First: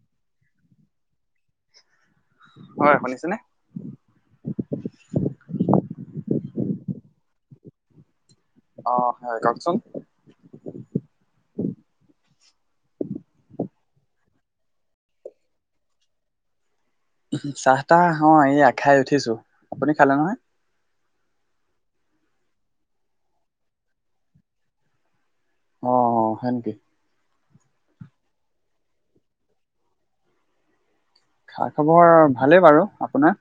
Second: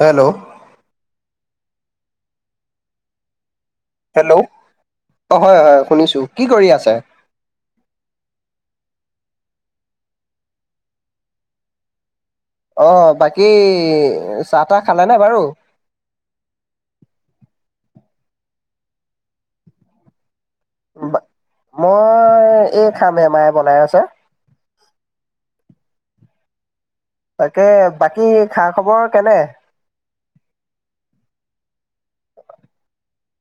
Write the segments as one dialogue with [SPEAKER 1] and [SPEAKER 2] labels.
[SPEAKER 1] Hello
[SPEAKER 2] হয় শুনিছনেে
[SPEAKER 1] hello অ হয় হয় শুনিছো কি কৰি আছে
[SPEAKER 2] অ হয় কওকচোন
[SPEAKER 1] আহ বাকী চাহ তাহ খালেনেে বাৰু
[SPEAKER 2] চাহ তাহ অ এইয়া খাই উঠিছো আপুনি খালে নহয়
[SPEAKER 1] বা মই এই খামহেমায় বনাই আছে
[SPEAKER 2] অ সেকি
[SPEAKER 1] তাকে বাকী খা খবৰ কেনে
[SPEAKER 2] খা খবৰ ভালে বাৰু আপোনাৰ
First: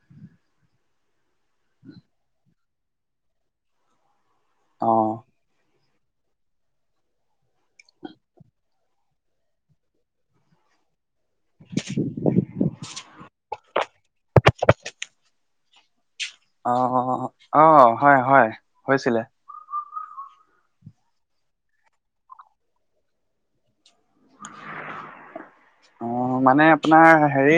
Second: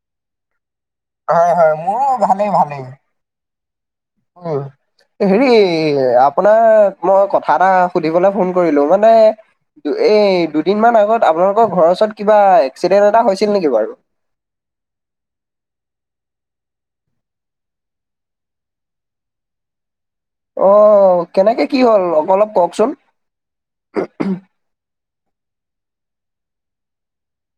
[SPEAKER 1] হয় হয় মোৰো ভালেই ভালেই অ
[SPEAKER 2] অঁ
[SPEAKER 1] হেৰি আপোনাক মই কথা এটা সুধিবলৈ ফোন কৰিলো মানে এই দুদিন িনমান আত আপোনালৰ ঘৰৰওচৰত কিব এক্সিডেণ্ট এটা হৈছিল নেকি বাৰু
[SPEAKER 2] অ অ আহ হয় হয় হৈছিলে
[SPEAKER 1] আহ কেনেকে কি হ'ল অলপ কওকচোন
[SPEAKER 2] অ মানে আপোনাৰ হেৰি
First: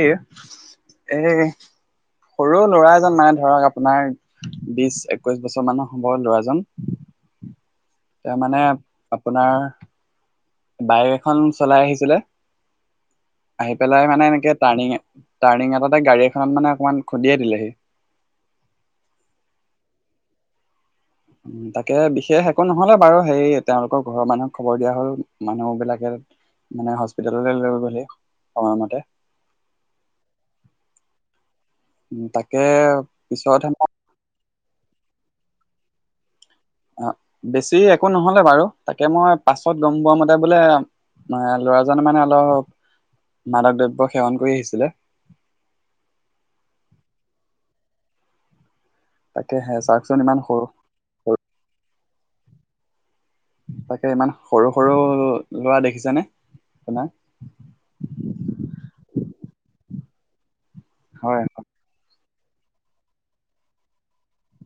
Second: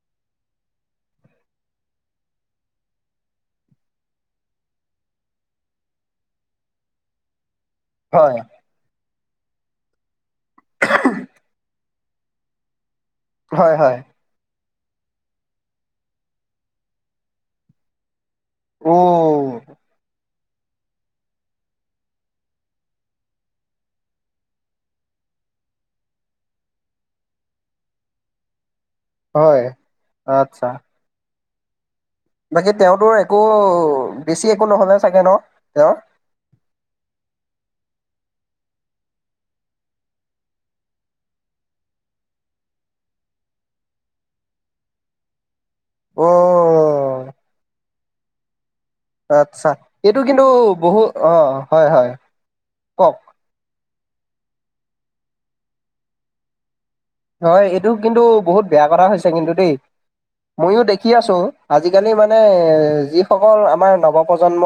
[SPEAKER 2] এই সৰু ল'ৰা এজন মানে ধৰক আপোনাৰ বিশ একৈশ বছৰ মানৰ হ'ব ল'ৰাজন ত
[SPEAKER 1] হয়
[SPEAKER 2] মানে আপোনাৰ বাইক এখন চলাই আহিছিলে
[SPEAKER 1] হয়
[SPEAKER 2] আহি
[SPEAKER 1] হয়
[SPEAKER 2] পেলাই মানে এনেকে টাৰ্ণিং টাৰ্ণিং এটাতে গাড়ী এখনত মানে অকমান খুন্দিয়ে দিলেহি
[SPEAKER 1] অ
[SPEAKER 2] তাকে বিশেষ একো নহলে বাৰু সেই তেওঁলোকৰ ঘৰৰ মানুহক খবৰ দিয়া হল মানুহ বিলাকে মানে হস্পিিতেললৈ লৈ গলেি সময়মতে
[SPEAKER 1] হয় আচ্ছা
[SPEAKER 2] উম, তাকে
[SPEAKER 1] বাকী তেওঁতৰ একো
[SPEAKER 2] পিছতহে মই
[SPEAKER 1] বেছি একো নহলে চাগে ন তেওঁৰ
[SPEAKER 2] অ বেছি একো নহলে বাৰু তাকে মই পাছত গম পোৱা মতে বোলে ম ল'ৰাজ মানে অলপ মাদক দ্ৰব্য সেৱন কৰি আহিছিলে
[SPEAKER 1] অ
[SPEAKER 2] তাকে
[SPEAKER 1] আচ্ছা
[SPEAKER 2] হে চাওকচোন
[SPEAKER 1] এইটো
[SPEAKER 2] ইমান
[SPEAKER 1] কিন্তু
[SPEAKER 2] সৰু
[SPEAKER 1] বহু অ
[SPEAKER 2] সৰু
[SPEAKER 1] হয় হয় কওক
[SPEAKER 2] তাকে ইমান সৰু সৰু ল'ৰা দেখিছানে
[SPEAKER 1] হয় এইটো কিন্তু বহুত বেয়া কথা হৈছে কিন্তু দেই ময়ো দেখি আছো
[SPEAKER 2] হয়
[SPEAKER 1] আজিকালি মানে যিসকল আমাৰ নৱপ্ৰজন্ম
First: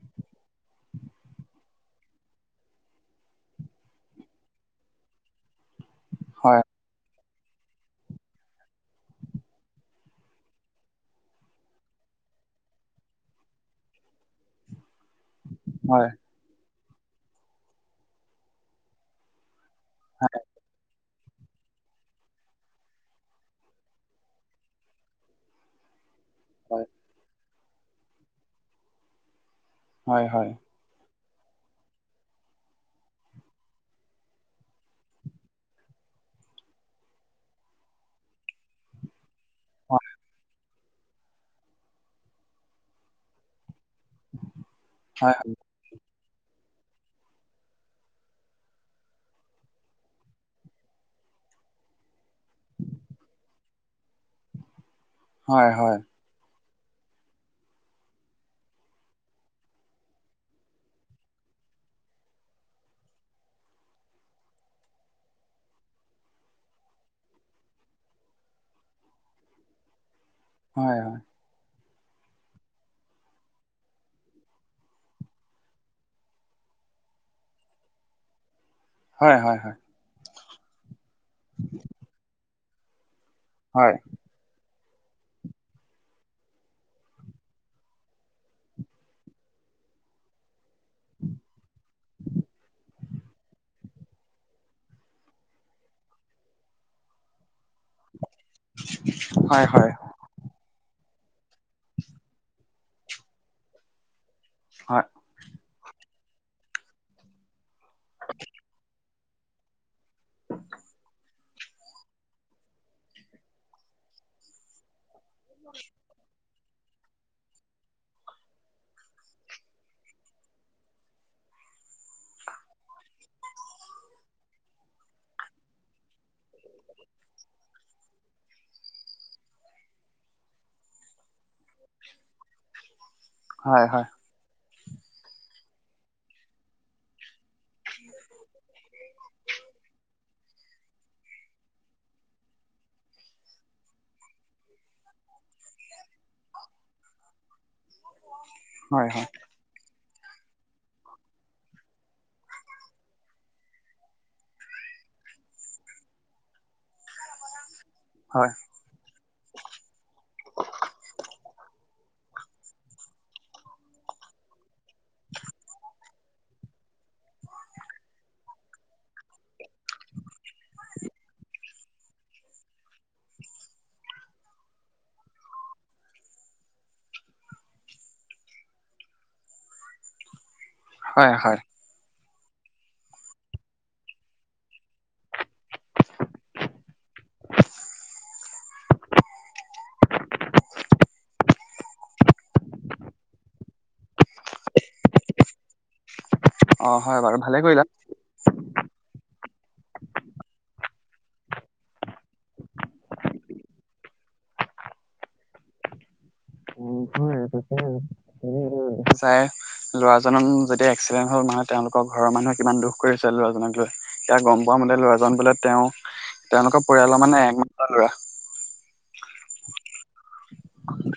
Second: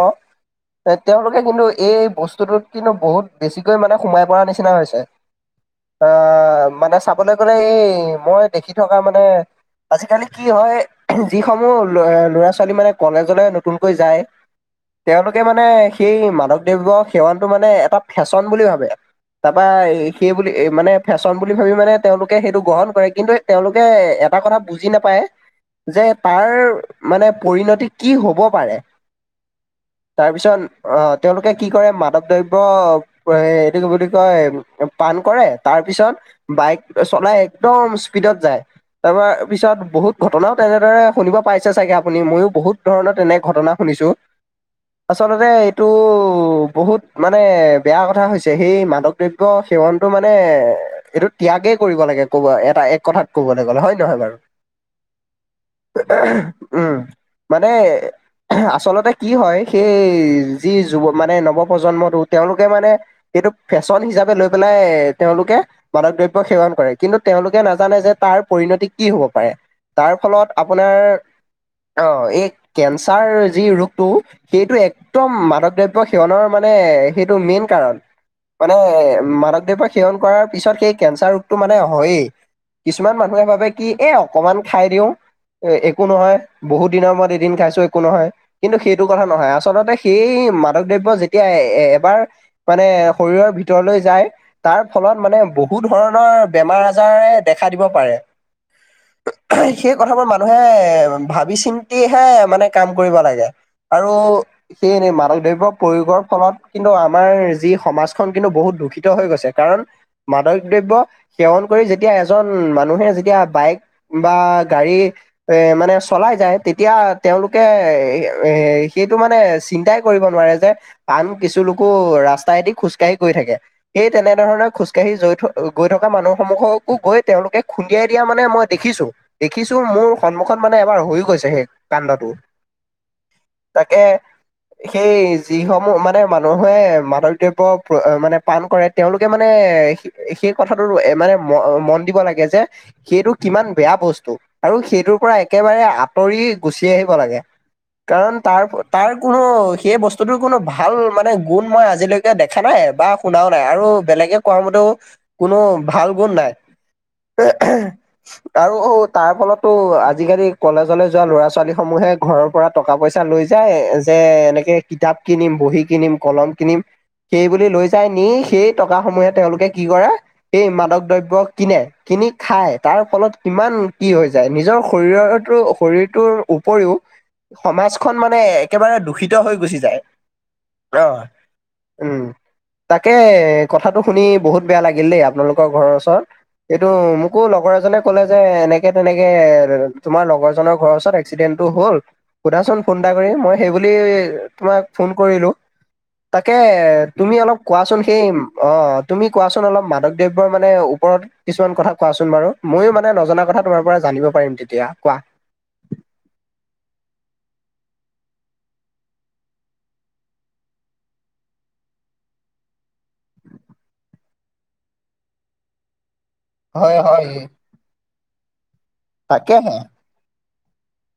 [SPEAKER 1] এ তেওঁলোকে কিন্তু এই বস্তুটোত কিন্তু বহুত বেছিকৈ মানে সোমাই পৰা নিচিনা হৈছে
[SPEAKER 2] হয়
[SPEAKER 1] আহ মানে চাবলৈ গলে এই মই দেখি থকা মানে আজিকালি কি হয় যিসমূহ ল ল'ৰা ছোৱালী মানে কলেজলে নতুনকৈ যায় তেওঁলোকে মানে
[SPEAKER 2] হয়
[SPEAKER 1] সেই মাধৱ দেৱ সেৱনটো মানে এটা ফেশ্বন বুলি ভাবে বা সেই বুলি মানে ফেশ্বন বুলি ভাবি মানে তেওঁলোকে সেইটো গ্ৰহণ কৰে কিন্তু তেওঁলোকে এটা কথা বুজি নাপায় যে তাৰ
[SPEAKER 2] হয়
[SPEAKER 1] মানে পৰিণতি কি হ'ব পাৰে
[SPEAKER 2] হয় হয়
[SPEAKER 1] তাৰপিছত আহ তেওঁলোকে কি কৰে মাদৱ দ্ৰব্য এইটো কি বুলি কয় পান কৰে তাৰপিছত বাইক চলাই একদম স্পীডত যায় তাৰ পিছত
[SPEAKER 2] হয়
[SPEAKER 1] বহুত ঘটনা তেনেদৰে শুনিব পাইছে চাগে আপুনি ময়ো বহুত ধৰণৰ তেনে ঘটনা শুনিছো
[SPEAKER 2] হয়
[SPEAKER 1] আচলতে এইটো বহুত মানে বেয়া কথা হৈছে সেই মাদক দ্ৰব্য সেৱনটো মানে এইটো ত্যাগে কৰিব লাগে কব এটা এক কথাত ক'বলৈ গ'লে হয় নহয় বাৰু
[SPEAKER 2] হয় হয়
[SPEAKER 1] উম মানে আচলতে কি হয় সেই যি যুৱ মানে নৱপ্ৰজন্মটো তেওঁলোকে মানে এইটো ফেশ্বন হিচাপে লৈ পেলাই তেওঁলোকে মাদক দ্ৰব্য সেৱন কিন্তু তেওঁলোকে নাজানে যে তাৰ পৰিণতি কি হ'ব পাৰে তাৰ ফলত আপোনাৰ
[SPEAKER 2] হয়
[SPEAKER 1] অ, এই কেঞ্চাৰ যি ৰোগটো সেইটো একদম মাদক দ্ৰব্য সেৱনৰ মানে সেইটো মেইন কাৰণ। মানে
[SPEAKER 2] হয় হয় হয়
[SPEAKER 1] মাদক
[SPEAKER 2] হয়
[SPEAKER 1] দ্ৰব্য সেৱন কৰাৰ পিছত সেই কেঞ্চাৰ ৰোগটো মানে হয়য়েই কিছুমান মান ম ভাবে কি
[SPEAKER 2] হয়
[SPEAKER 1] এ অকমান খাই দিও এ একো নহয় বহুত দিনৰ ম এদিন খাইছো একো নহয় কিন্তু সেইটো কথা নহয় আচলতে সেই ম মাদক দ্ৰব্য যেতিয়া এ এবাৰ মানে শৰীৰৰ ভিতৰলৈ যায় তাৰ ফলত মানে বহু ধৰণ ৰ বেমাৰ আজাৰে দেখা দিব পাৰে।
[SPEAKER 2] হয় হয় হয়
[SPEAKER 1] সেই কথাবোৰ মানুহে ভাবি চিন্তিহে মানে কাম কৰিব লাগে আৰু সেই
[SPEAKER 2] হয়
[SPEAKER 1] মাদকদৈৱক প্ৰয়োগৰ ফলত কিন্তু আমাৰ যি সমাজখন কিন্তু বহুত দূষিত হৈ গৈছে কাৰণ মাধক দৱ্য সেৱন কৰি যেতিয়া এজন মানুহে যেতিয়া বাইক বা গাড়ী এ মানে চলাই যায়। তেতিয়া তেওঁলোকে এ - এ সেইটো মানে চিন্তাই কৰিব নোৱাৰে যে আন কিছু লোকো ৰাস্তাইদি খোজকাঢ়ি কৰি থাকে সেই তেনেধৰণৰ খোজকাঢ়ি জৈ গৈ গৈ থকা মানুহসমূহকো গৈ তেওঁলোকে খুন্দিয়াই দিয়া মানে মই দেখিছো - দেখিছো মোৰ সন্মুখত মানে এবাৰ হৈ গৈছে সেই কানদটো
[SPEAKER 2] হয়
[SPEAKER 1] তাকে।
[SPEAKER 2] হয়
[SPEAKER 1] সেই যিসমূহ মানে মানুহে মাদক দ্ৰব্য মানে পান কৰে তেওঁলোকে মানে সেইয়াই সেই সে কথাটো মানে মন দিব লাগে যে সেইটো কিমান বেয়া বস্তু আৰু সেইটোৰ পৰা একে একেবাৰে আঁতৰি গুচি আহিব লাগে কাৰণ তা
[SPEAKER 2] হয়
[SPEAKER 1] তাৰ
[SPEAKER 2] হয়
[SPEAKER 1] কোনো সেই বস্তু তো কোনো ভাল মানে গুণ মই আজিলৈকে দেখা নাই বা শুনাও নাই আৰু বেলেগে কোৱা মতেও কোনো ভাল গুণ নাই
[SPEAKER 2] হয়
[SPEAKER 1] আৰু তাৰ ফলতো আজিকালি কলেজলৈ যোৱা ল'ৰা ছোৱালী সমূহে ঘৰৰ পৰা টকা পইচা লৈ যায় যে এ এনেকে কিতাপ কিনিম, বহী কিনিম, কলম কিনিম সেই বুলি লৈ যায় নি সেই টকা সমূহে তেওঁলোকে কি কৰে সেই মাদক দ্ৰব্য কিনে, কিনি খাই তাৰ ফলত কিমান কি হৈ যায় নিজৰ শৰীৰৰ শৰীৰটোৰ উপৰিও সমাজখন মানে একেবাৰে দূষিত হৈ গুচি যায়। অ'
[SPEAKER 2] হয় হয়
[SPEAKER 1] উম তাকে কথাটো শুনি বহুত বেয়া লাগে লাগিল দেই আপোনালোকৰ ঘৰৰ ওচৰত এইটো মোকো লগৰ এজনে ক'লে যে এনেকে তেনেকে তোমাৰ লগৰজনৰ ঘৰৰ ওচৰত এক্সিডেণ্ট হ'ল সুধাচোন ফোন এটা কৰি মই সেইবুলি তোমাক ফোন কৰিলোঁ তাকে
[SPEAKER 2] অ হয়
[SPEAKER 1] তুমি
[SPEAKER 2] বাৰু
[SPEAKER 1] অলপ
[SPEAKER 2] ভালে কৰিলা।
[SPEAKER 1] কোৱাচোন সেই অ' তুমি কোৱাচোন অলপ মাদক দৱ্যৰ মানে ওপৰত কিছুমান কথা কোৱাচোন বাৰু ময়ো মানে নজনা কথা তোমাৰ পৰা জানিব পাৰিম। তেতিয়া কোৱা?
[SPEAKER 2] উ [unintelligible] চাই ল'ৰাজনক যদি এক্সিডেন্ট হ'ল মানে তেওঁলোকৰ ঘৰত মানুহে কিমান দুখ কৰিছে ল'ৰাজনক লৈ, এতিয়া গম পোৱামতে ল'ৰাজন বোলে তেওঁ তেওঁলোকৰ
[SPEAKER 1] হয়
[SPEAKER 2] পৰিয়ালৰ
[SPEAKER 1] হয়
[SPEAKER 2] মানে একমাত্ৰ ল'ৰা।
[SPEAKER 1] তাকেহে।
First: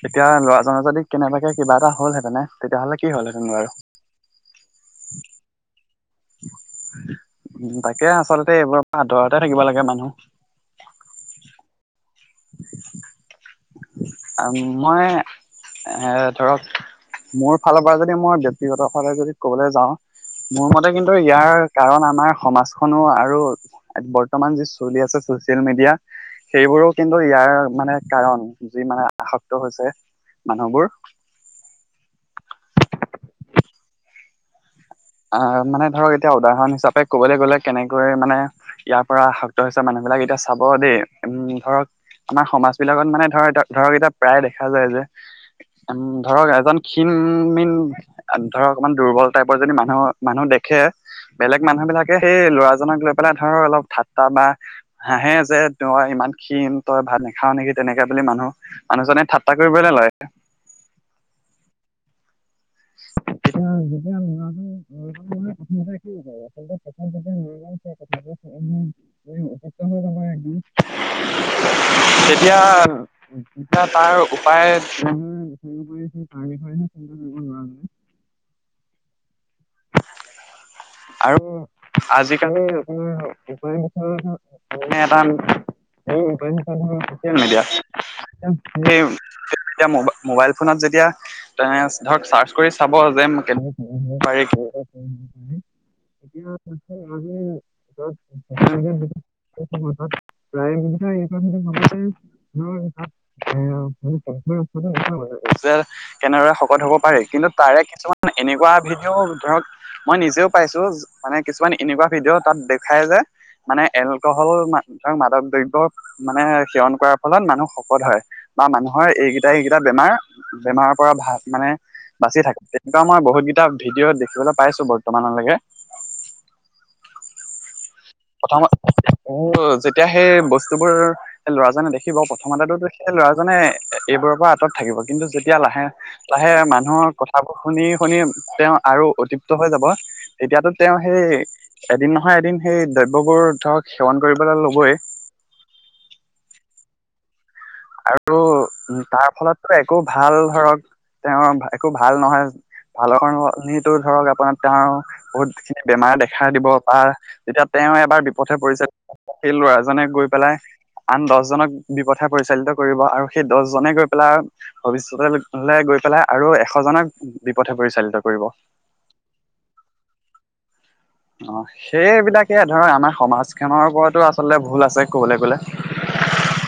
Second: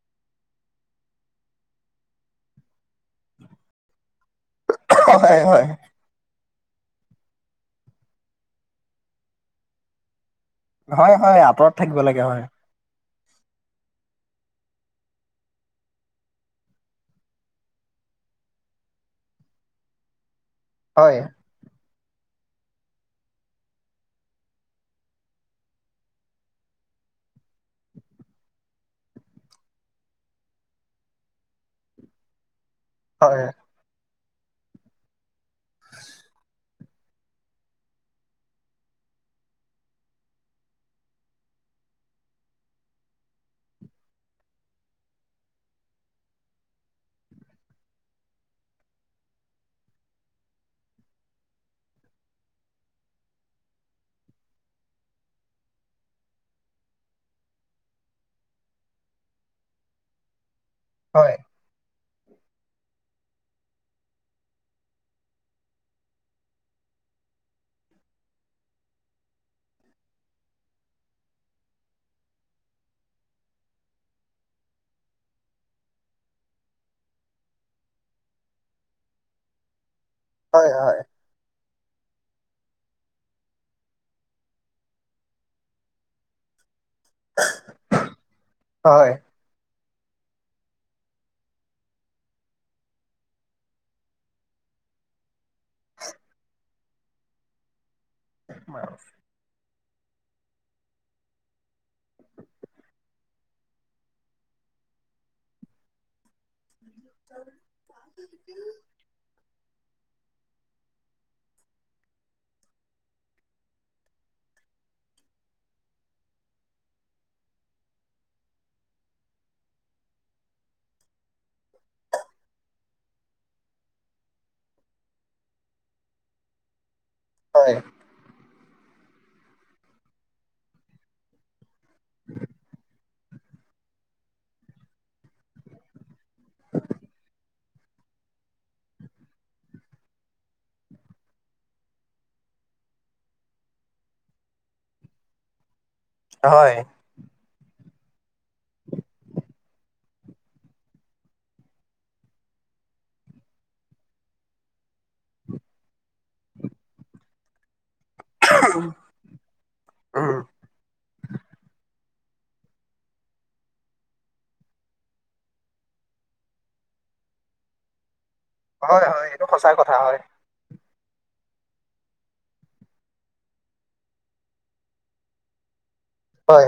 [SPEAKER 2] এতিয়া ল'ৰাজনৰ যদি কেনেবাকে কিবা এটা হল হেঁতেনে তেতিয়াহ'লে কি হ'ল হেতেন বাৰু?
[SPEAKER 1] [unintelligible] হয়-হয়।
[SPEAKER 2] উম, তাকে আচলতে এইবোৰৰ আতৰতে থাকিব লাগে মানুহ।
[SPEAKER 1] হয় হয় আঁতৰত থাকিব লাগে হয়
[SPEAKER 2] আৰু মই এ ধৰক মোৰ ফালৰ পৰা যদি মই ব্যয়ক্তিগত কে যদি ক'বলৈ যাওঁ মোৰ মতে কিন্তু
[SPEAKER 1] হয়
[SPEAKER 2] ইয়াৰ কাৰণ আমাৰ সমাজখনো আৰু বৰ্তমান যি চলি আছে চচিয়েল মিডিয়া সেইবোৰো কিন্তু ইয়াৰ মানে কাৰণ যি মানে আসক্ত হৈছে মানুহবোৰ
[SPEAKER 1] হয়
[SPEAKER 2] আহ মানে ধৰক এতিয়া উদাহৰণ হিচাপে কবলৈ গ'লে কেনেকৈ মানে ইয়াৰ পৰা আসক্ত হৈছে মানুহ এই বিঁলাক এতিয়া চাব দেই উম ধৰক আমাৰ সমাজ বিলাকত মানে ধৰ ধৰক এতিয়া প্ৰায় দেখা যায় যে উ ধৰক এজন ক্ষীণ মীন ধৰক অমান দুৰ্বল টাইপৰ যজনি মানুহ অ' মানুহ দেখে। বেলেগ মানুহ বিলাকে সেই ল'ৰাজনক লৈ পেলাই ধৰ অলপ ঠাট্টা বা হাঁহে যে তই ইমান ক্ষীণ তই ভাত নাখাও নেকি? তেনেকে বুলি মানুহ মানুহজনে ঠাট্টা কৰিবলৈ লয়।
[SPEAKER 1] হয়। [unintelligible]
[SPEAKER 2] যেতিয়া [unintelligible] আচলতে [unintelligible] উম, হৈ সত্য হৈ জনা আজি, এতিয়া। এতিয়া তাৰ উপায়। [unintelligible] উম,।
[SPEAKER 1] হয়, হয়।
[SPEAKER 2] আৰু আজিকালি আপোনাক। [unintelligible] চিয়েল মিডিয়া
[SPEAKER 1] হয়
[SPEAKER 2] ম [inaudible] মোবাইল ফোনত যেতিয়া তেনচ ধক চাৰ্চ কৰি চাব যে কেনে সোমব পাৰি। স এতিয়া ত আজি
[SPEAKER 1] হয়
[SPEAKER 2] [unintelligible] [unintelligible] প্ৰায় এই কথাটো ভাবতে ত [unintelligible] পত্নী কিধৰণে [unintelligible] যাৰ কেনেকুৱা শকত হ'ল। পাৰে, কিন্তু পাৰে কিছুমান এনেকুৱা ভিডিঅ'ত। ধৰক, মই নিজেও পাইছো, মানে কিছুমান এনেকুৱা ভিডিঅ' তাত দেখাই যে। মানে, এলকহল মা-মাদক দ্ৰব্য মানে সেৱন কৰাৰ ফলত মানুহ শকত হয়। বা মানুহৰ এইকেইটা, এইকেইটা বেমাৰ -বেমাৰৰ পৰা ভা মানে বাচি থাকে। এই টো আমাৰ বহুত। এটা ভিডিঅ' দেখিবলৈ পাইছো বৰ্তমানলৈকে।
[SPEAKER 1] হয়।
[SPEAKER 2] প্ৰথম ও যেতিয়া, সেই বস্তুবোৰ ল'ৰাজনে দেখিব প্ৰথমতেটো। ল'ৰাজনে এইবোৰৰ পৰা আঁতৰত থাকিব। কিন্তু, যেতিয়া লাহে, লাহে মানুহৰ কথাবোৰ শুনি। শুনি, তেওঁ আৰু অতিপ্ত হৈ যাব। এতিয়াপ তেওঁহে হেই, এদিন নহয়, এদিন হেই দব। লগৰ, ধৰক সেৱন কৰিবলৈ ল'বই।
[SPEAKER 1] হয়।
[SPEAKER 2] আৰু উ তাৰ, ফলত একো ভাল ধৰক। তেওঁ একো ভাল নহয়। ভালৰ কাৰণে আপুনি টো ধৰক আপোনাৰ তেওঁৰ বহুত খিনি বেমাৰ দেখা দিব পাৰ যেতিয়া। তেওঁ এবাৰ বিপথে পৰিছে। এই লৰাজনে গৈ
[SPEAKER 1] উম,
[SPEAKER 2] পেলাই আন দহজনক বিপ। পৰিচালিত কৰিব আৰু সেই দহজনে গৈ পেলাই ভৱিষ্যতে লৈ গৈ পেলাই আৰু এশজনক। বিপথে পৰিচালিত কৰিব।
[SPEAKER 1] হয়, হয় এইটো সঁচা কথা হয়।
[SPEAKER 2] অ'সেইবিলাকে ধৰ আমাৰ সমাজখনৰ ওপৰতো আচলতে ভুল আছে ক'বলৈ গ'লে।
[SPEAKER 1] হয়।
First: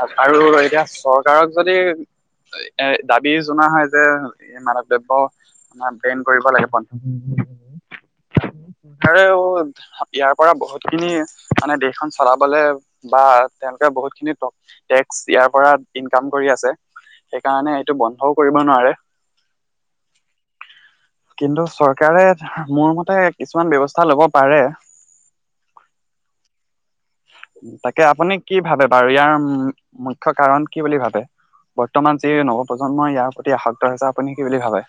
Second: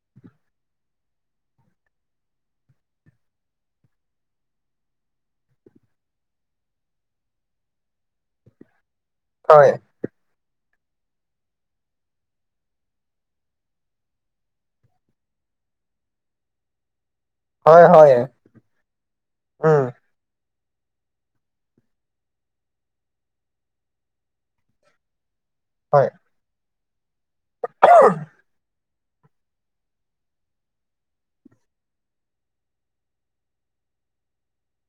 [SPEAKER 2] আও, আৰু এতিয়া চৰকাৰক যদি। এই দাবী জনোৱা হয় যে, মাদক দ্ৰব্য আমাৰ বেইন কৰিব লাগিব।
[SPEAKER 1] [unintelligible]
[SPEAKER 2] উম, হেৰে অ'
[SPEAKER 1] হয়,
[SPEAKER 2] ইয়াৰ পৰা বহুত। যি খিনি মানে দেশখন চলাবলৈ বা তেওঁলোকে বহুত খিনি তপ। টেক্স ইয়াৰ পৰা ইনকাম কৰি আছে। সেইকাৰণে
[SPEAKER 1] হয়,
[SPEAKER 2] এইটো
[SPEAKER 1] হয়,
[SPEAKER 2] বন্ধও কৰিব নোৱাৰে।
[SPEAKER 1] উম, [unintelligible]
[SPEAKER 2] কিন্তু চৰকাৰে মোৰ মতে, কিছুমান ব্যৱস্থা লব পাৰে।
[SPEAKER 1] হয়।
[SPEAKER 2] তাকে, আপুনি কি ভাবে বাৰু ইয়াৰ মুখ্য কাৰণ কি বুলি ভাবে? বৰ্তমান যি নৱপ্ৰজন্মই ইয়াৰ প্ৰতি আসক্ত হৈছে, আপুনি কি বুলি ভাবে?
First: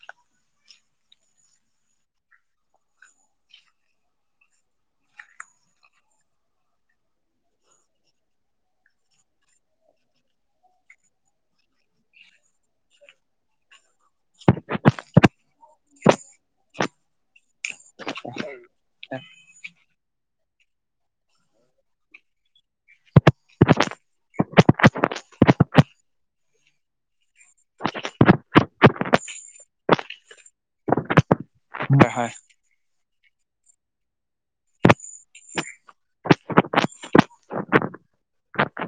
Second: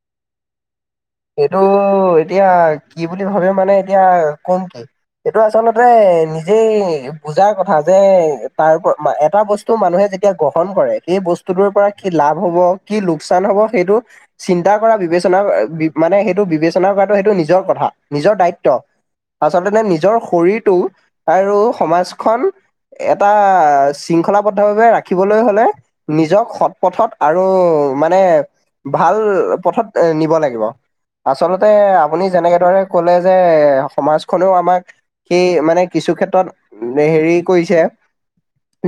[SPEAKER 1] এইটো এতিয়া কি বুলি ভাবে মানে এতিয়া কম কি এইটো আচলতে নিজেই বুজাৰ কথা যে তাৰপ এটা বস্তু মানুহে যেতিয়া গ্ৰহণ কৰে সেই বস্তুটোৰ পৰা কি লাভ হব কি লোকচান হব সেইটো চিন্তা কৰা বিবেচনা মানে সেইটো বিবেচনা কৰাটো সেইটো নিজৰ কথা নিজৰ দায়িত্ব আচলতে নিজৰ শৰীৰ আৰু সমাজখন এটা শৃংখলাবদ্ধভাৱে ৰাখিবলৈ হলে নিজক সৎ পথত আৰু মানে ভাল পথত এ নিব লাগিব আচলতে
[SPEAKER 2] হয়
[SPEAKER 1] আপুনি
[SPEAKER 2] হয়
[SPEAKER 1] যেনেকে ধৰে কলে যে সমাজখনেও আমাক সেই মানে কিছু ক্ষেত্ৰত হেৰি কৰিছে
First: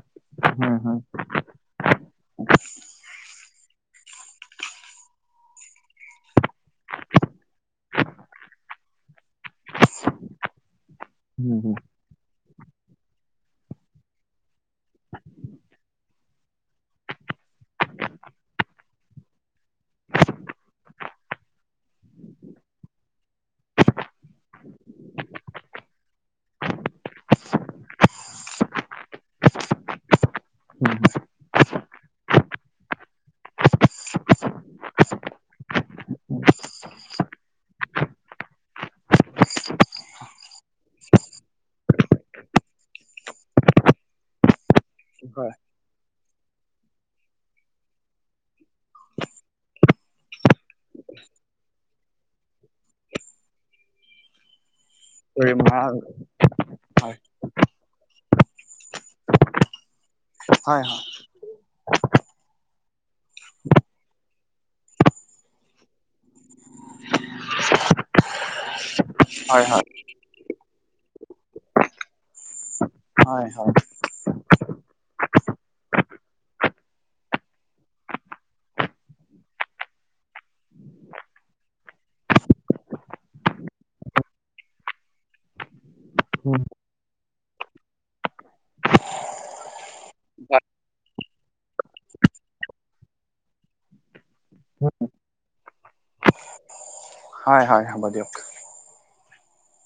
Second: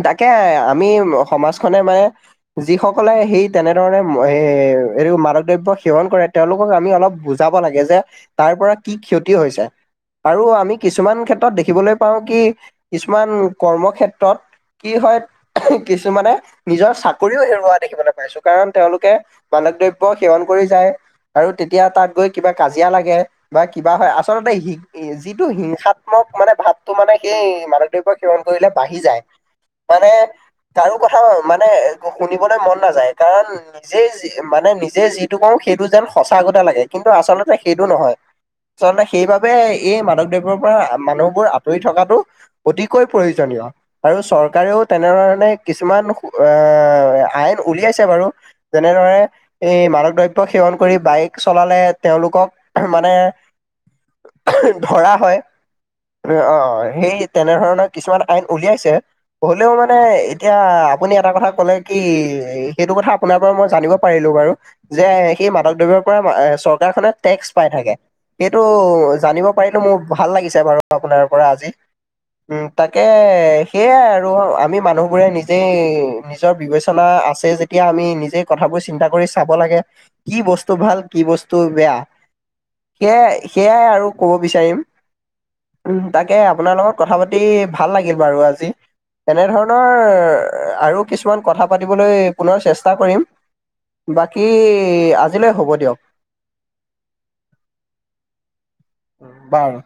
[SPEAKER 1] তাকে
[SPEAKER 2] হুম
[SPEAKER 1] আমি
[SPEAKER 2] হুম
[SPEAKER 1] সমাজখনে মানে যিসকলে সেই তেনেধৰণে এ এইটো মাদক দ্ৰব্য সেৱন কৰে তেওঁলোক আমি অলপ বুজাব লাগে যে তাৰ পৰা কি ক্ষতি হৈছে আৰু আমি কিছুমান ক্ষেত্ৰত
[SPEAKER 2] হুম
[SPEAKER 1] দেখিবলৈ পাওঁ কি কিছুমান কৰ্ম কেত্ৰত কি হয় কিছুমানে নিজৰ চাকৰিও হেৰুওৱা দেখিবলৈ পাইছো কাৰণ তেওঁলোকে মানক দ্ৰব্য সেৱন কৰি কৰি যায় আৰু তেতিয়া তাত গৈ কিবা কাজিয়া লাগে বা কিবা হয় আচলতে যিটো হিংসাত্মক মানে ভাততটো মানে সেই মাদক দ্ৰব্য সেৱন কৰিলে বাঢ়ি যায় মানে
[SPEAKER 2] হুম
[SPEAKER 1] কাৰো কথাও মানে শুনিবলৈ মন নাযায় কাৰণ নিজেই মানে নিজে যিটো কওঁ সেইটো যেন সঁচাাকথা লাগে কিন্তু আচলতে সেইটো নহয় আচলতে সেইবাবে এই মাদক দ্ৰৱ্যৰ পৰা মানুহবোৰ আঁতৰি থকাটো অতিকৈ প্ৰয়োজনীয় আৰু চৰকাৰেও তেনেধৰণে কিছুমান এ আইন উলিয়াইছে বাৰু যেনে ধৰে এই মাদক দ্ৰব্য সেৱন কৰি বাইক চলালে তেওঁলোকক মানে ধৰা হয়
[SPEAKER 2] হুম
[SPEAKER 1] অ সেই তেনে ধৰণৰ কিছুমান আইন উলিয়াইছে হলেও মানে এতিয়া
[SPEAKER 2] হয় হয়
[SPEAKER 1] আপুনি এটা কথা ক'লে কি সেইটো কথা আপোনাৰ পৰা মই জানিব পাৰিলো বাৰু যে এই মাদক দ্ৰব্যৰ পৰা চৰকাৰখনে টেক্স পাই থাকে সেইটো জানিব
[SPEAKER 2] হয়
[SPEAKER 1] পাৰো
[SPEAKER 2] হয়
[SPEAKER 1] মোৰ ভাল লাগিছে বাৰু আপোনাৰ পৰা আজি উম তাকে
[SPEAKER 2] হয় হয় হয়
[SPEAKER 1] সেয়াই আৰু আমি মানুহবোৰে নিজেই নিজৰ বিবেচনা আছে যেতিয়া আমি নিজে কথাবোৰ চিন্তা কৰি চাব লাগে কি বস্তু ভাল কি বস্তু বেয়া সেয়াই সেয়াই আৰু কব বিচাৰিম উম তাকে আপোনাৰ লগত কথা পাতি ভাল লাগিল বাৰু আজি এনেধৰণৰ আৰু কিছুমান কথা পাতিবলৈ পুনৰ চেষ্টা কৰিম বাকী আজিলৈ হ'ব দিয়ক
[SPEAKER 2] হয় হয় হ'ব দিয়ক
[SPEAKER 1] বাৰ